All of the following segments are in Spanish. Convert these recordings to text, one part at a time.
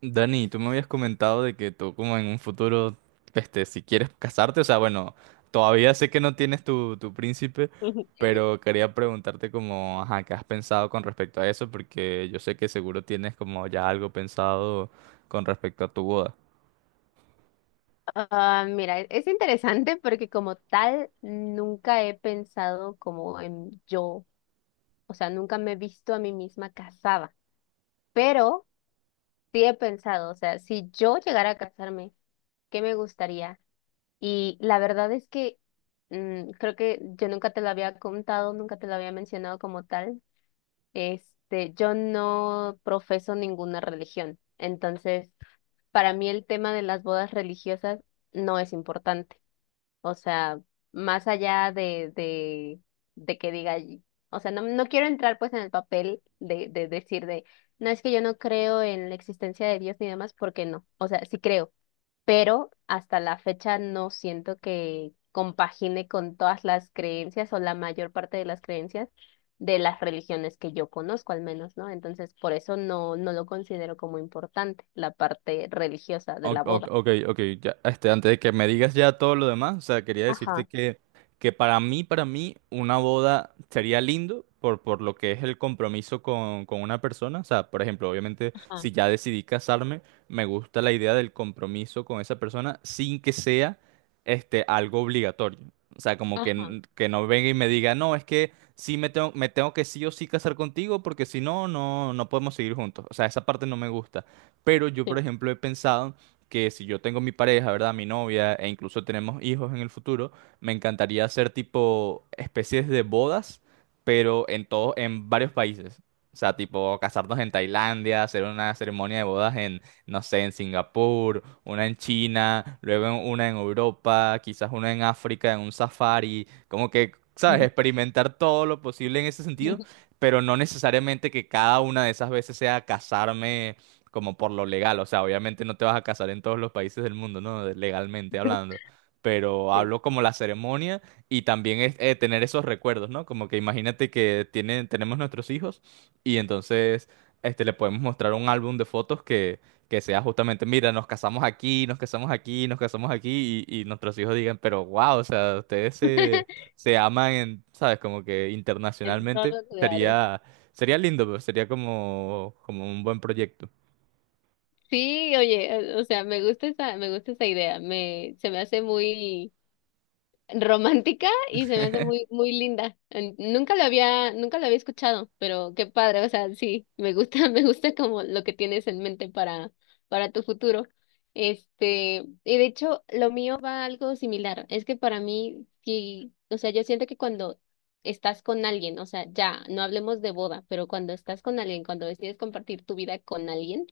Dani, tú me habías comentado de que tú como en un futuro, si quieres casarte, o sea, bueno, todavía sé que no tienes tu príncipe, pero quería preguntarte como, ajá, ¿qué has pensado con respecto a eso? Porque yo sé que seguro tienes como ya algo pensado con respecto a tu boda. Ah, mira, es interesante porque como tal nunca he pensado como en yo, o sea, nunca me he visto a mí misma casada, pero sí he pensado, o sea, si yo llegara a casarme, ¿qué me gustaría? Y la verdad es que creo que yo nunca te lo había contado, nunca te lo había mencionado como tal. Este, yo no profeso ninguna religión, entonces para mí el tema de las bodas religiosas no es importante. O sea, más allá de que o sea, no, no quiero entrar pues en el papel de decir de, no es que yo no creo en la existencia de Dios ni demás, porque no, o sea, sí creo, pero hasta la fecha no siento que compagine con todas las creencias o la mayor parte de las creencias de las religiones que yo conozco al menos, ¿no? Entonces, por eso no, no lo considero como importante, la parte religiosa de la boda. Ok, ok, ya, antes de que me digas ya todo lo demás, o sea, quería decirte Ajá, que para mí, una boda sería lindo por lo que es el compromiso con una persona, o sea, por ejemplo, obviamente, si ajá, ya decidí casarme, me gusta la idea del compromiso con esa persona sin que sea, algo obligatorio, o sea, como que, ajá, que no venga y me diga, no, es que sí me tengo que sí o sí casar contigo porque si no, no podemos seguir juntos, o sea, esa parte no me gusta, pero yo, por sí, ejemplo, he pensado que si yo tengo mi pareja, ¿verdad? Mi novia, e incluso tenemos hijos en el futuro, me encantaría hacer tipo especies de bodas, pero en todo, en varios países. O sea, tipo casarnos en Tailandia, hacer una ceremonia de bodas en, no sé, en Singapur, una en China, luego una en Europa, quizás una en África, en un safari, como que, ¿sabes? ujú, Experimentar todo lo posible en ese sentido, pero no necesariamente que cada una de esas veces sea casarme como por lo legal, o sea, obviamente no te vas a casar en todos los países del mundo, ¿no? Legalmente hablando, pero sí. hablo como la ceremonia y también es tener esos recuerdos, ¿no? Como que imagínate que tienen, tenemos nuestros hijos y entonces, le podemos mostrar un álbum de fotos que, sea justamente, mira, nos casamos aquí, nos casamos aquí, nos casamos aquí y nuestros hijos digan, pero wow, o sea, ustedes se, se aman, en, ¿sabes? Como que En todos internacionalmente los lugares. sería... Sería lindo, pero sería como un buen proyecto. Sí, oye, o sea, me gusta esa idea, me, se me hace muy romántica y se me hace muy, muy linda. Nunca lo había, nunca lo había escuchado, pero qué padre, o sea, sí, me gusta, me gusta como lo que tienes en mente para tu futuro. Este, y de hecho, lo mío va algo similar. Es que para mí, sí, o sea, yo siento que cuando estás con alguien, o sea, ya, no hablemos de boda, pero cuando estás con alguien, cuando decides compartir tu vida con alguien,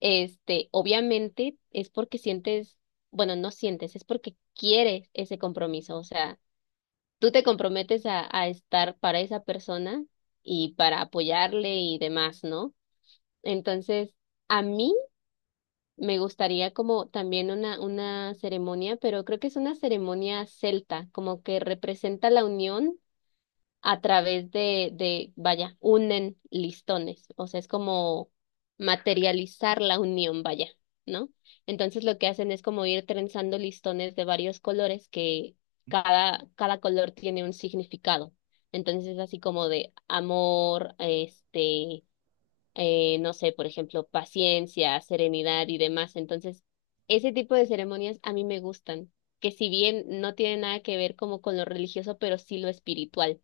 este, obviamente es porque sientes, bueno, no sientes, es porque quieres ese compromiso. O sea, tú te comprometes a estar para esa persona y para apoyarle y demás, ¿no? Entonces, a mí me gustaría como también una ceremonia, pero creo que es una ceremonia celta, como que representa la unión a través vaya, unen listones, o sea, es como materializar la unión, vaya, ¿no? Entonces lo que hacen es como ir trenzando listones de varios colores que cada color tiene un significado. Entonces es así como de amor, este, no sé, por ejemplo, paciencia, serenidad y demás. Entonces, ese tipo de ceremonias a mí me gustan, que si bien no tiene nada que ver como con lo religioso, pero sí lo espiritual.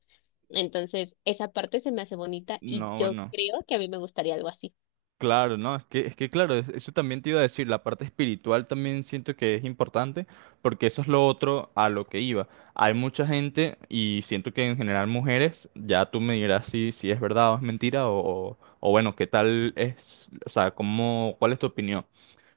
Entonces, esa parte se me hace bonita y No, yo bueno, creo que a mí me gustaría algo así. claro, no, es que claro, eso también te iba a decir, la parte espiritual también siento que es importante, porque eso es lo otro a lo que iba. Hay mucha gente, y siento que en general mujeres, ya tú me dirás si, es verdad o es mentira, o bueno, qué tal es, o sea, cómo, cuál es tu opinión,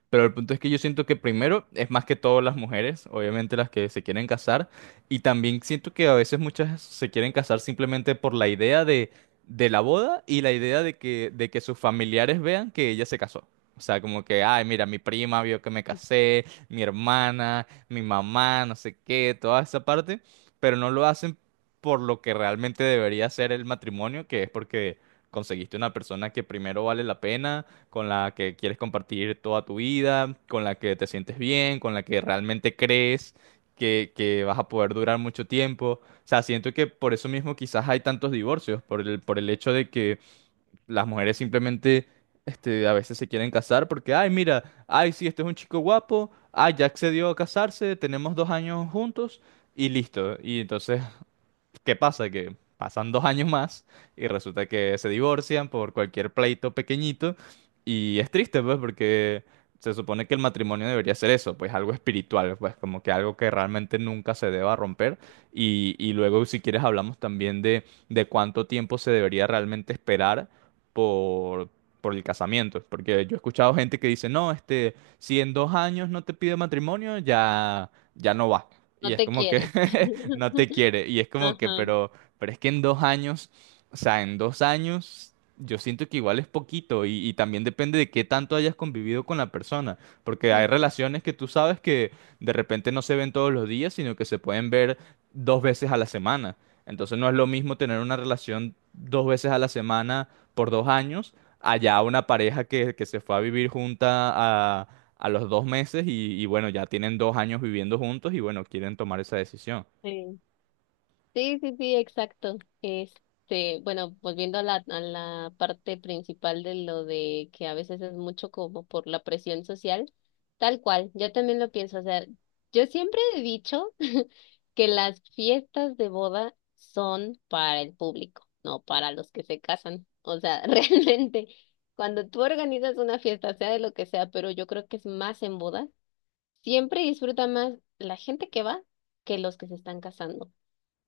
pero el punto es que yo siento que primero es más que todo las mujeres, obviamente las que se quieren casar, y también siento que a veces muchas se quieren casar simplemente por la idea de, la boda y la idea de que sus familiares vean que ella se casó. O sea, como que, ay, mira, mi prima vio que me casé, mi hermana, mi mamá, no sé qué, toda esa parte, pero no lo hacen por lo que realmente debería ser el matrimonio, que es porque conseguiste una persona que primero vale la pena con la que quieres compartir toda tu vida, con la que te sientes bien, con la que realmente crees que, vas a poder durar mucho tiempo. O sea, siento que por eso mismo quizás hay tantos divorcios, por el hecho de que las mujeres simplemente, a veces se quieren casar porque, ay, mira, ay, sí, este es un chico guapo, ay, ya accedió a casarse, tenemos 2 años juntos. Y listo. Y entonces, ¿qué pasa? Que pasan 2 años más y resulta que se divorcian por cualquier pleito pequeñito y es triste, pues, porque se supone que el matrimonio debería ser eso, pues algo espiritual, pues como que algo que realmente nunca se deba romper y, luego si quieres hablamos también de cuánto tiempo se debería realmente esperar por... por el casamiento, porque yo he escuchado gente que dice, no, si en 2 años no te pide matrimonio, ya, ya no va. Y No es te como que quiere. no te quiere. Y es como que, Ajá. pero, es que en 2 años, o sea, en 2 años, yo siento que igual es poquito y también depende de qué tanto hayas convivido con la persona, porque hay relaciones que tú sabes que de repente no se ven todos los días, sino que se pueden ver 2 veces a la semana. Entonces no es lo mismo tener una relación 2 veces a la semana por 2 años, allá una pareja que, se fue a vivir junta a a los 2 meses y bueno, ya tienen 2 años viviendo juntos y bueno, quieren tomar esa decisión. Sí. Sí, sí, sí, exacto. Este, bueno, volviendo a a la parte principal de lo de que a veces es mucho como por la presión social, tal cual, yo también lo pienso, o sea, yo siempre he dicho que las fiestas de boda son para el público, no para los que se casan. O sea, realmente, cuando tú organizas una fiesta, sea de lo que sea, pero yo creo que es más en boda, siempre disfruta más la gente que va que los que se están casando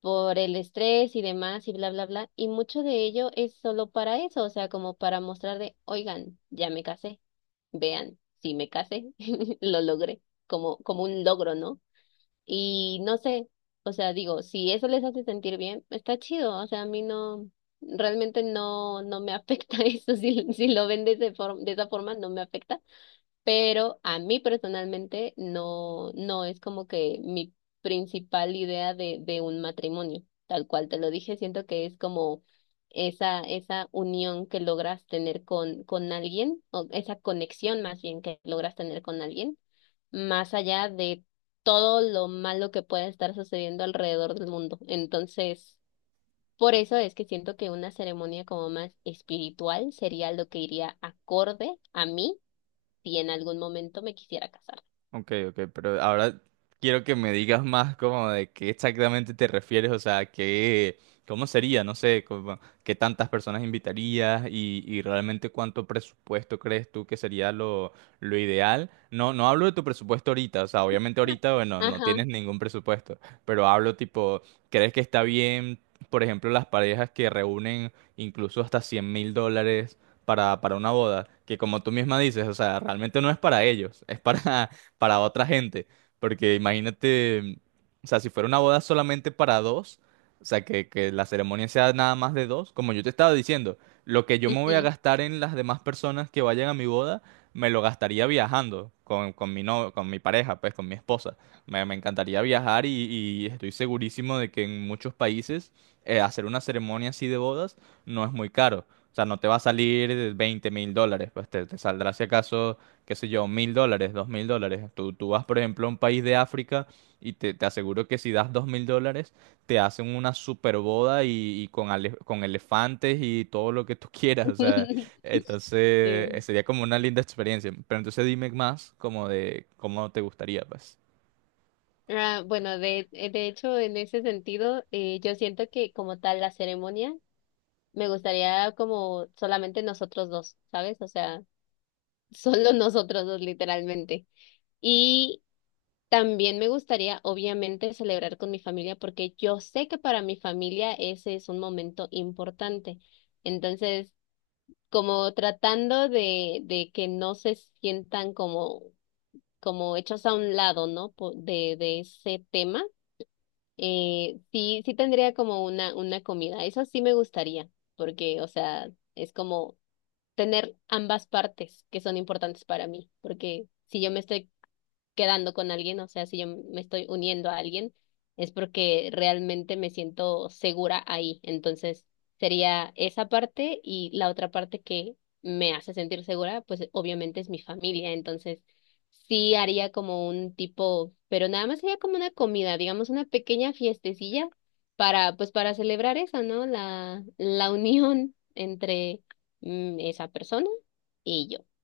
por el estrés y demás y bla, bla, bla. Y mucho de ello es solo para eso, o sea, como para mostrar de, oigan, ya me casé, vean, si me casé, lo logré, como, como un logro, ¿no? Y no sé, o sea, digo, si eso les hace sentir bien, está chido, o sea, a mí no, realmente no, no me afecta eso, si, si lo ven de, de esa forma, no me afecta, pero a mí personalmente no, no es como que mi principal idea de un matrimonio, tal cual te lo dije, siento que es como esa unión que logras tener con alguien, o esa conexión más bien que logras tener con alguien, más allá de todo lo malo que pueda estar sucediendo alrededor del mundo. Entonces, por eso es que siento que una ceremonia como más espiritual sería lo que iría acorde a mí si en algún momento me quisiera casar. Ok, ok, pero ahora quiero que me digas más como de qué exactamente te refieres, o sea, qué, cómo sería, no sé, como, qué tantas personas invitarías y, realmente cuánto presupuesto crees tú que sería lo ideal. No, no hablo de tu presupuesto ahorita, o sea, obviamente ahorita, bueno, no Ajá, tienes ningún presupuesto, pero hablo tipo, ¿crees que está bien, por ejemplo, las parejas que reúnen incluso hasta $100,000 para, una boda? Que como tú misma dices, o sea, realmente no es para ellos, es para otra gente. Porque imagínate, o sea, si fuera una boda solamente para dos, o sea, que la ceremonia sea nada más de dos, como yo te estaba diciendo, lo que yo me voy a ujú. gastar en las demás personas que vayan a mi boda, me lo gastaría viajando con mi no, con mi pareja, pues con mi esposa. Me, encantaría viajar y estoy segurísimo de que en muchos países, hacer una ceremonia así de bodas no es muy caro. O sea, no te va a salir $20,000, pues te, saldrá si acaso qué sé yo, $1,000, $2,000. Tú, vas, por ejemplo, a un país de África y te aseguro que si das $2,000, te hacen una super boda y con elefantes y todo lo que tú quieras. O sea, entonces, Sí. sería como una linda experiencia. Pero entonces dime más como de cómo te gustaría, pues. Ah, bueno, de hecho, en ese sentido, yo siento que como tal la ceremonia me gustaría como solamente nosotros dos, ¿sabes? O sea, solo nosotros dos literalmente. Y también me gustaría, obviamente, celebrar con mi familia porque yo sé que para mi familia ese es un momento importante. Entonces, como tratando de que no se sientan como como hechos a un lado, ¿no? De ese tema, sí, sí tendría como una comida. Eso sí me gustaría, porque, o sea, es como tener ambas partes que son importantes para mí, porque si yo me estoy quedando con alguien, o sea, si yo me estoy uniendo a alguien, es porque realmente me siento segura ahí. Entonces, sería esa parte y la otra parte que me hace sentir segura, pues obviamente es mi familia. Entonces, sí haría como un tipo, pero nada más sería como una comida, digamos, una pequeña fiestecilla para, pues para celebrar eso, ¿no? La unión entre esa persona y yo.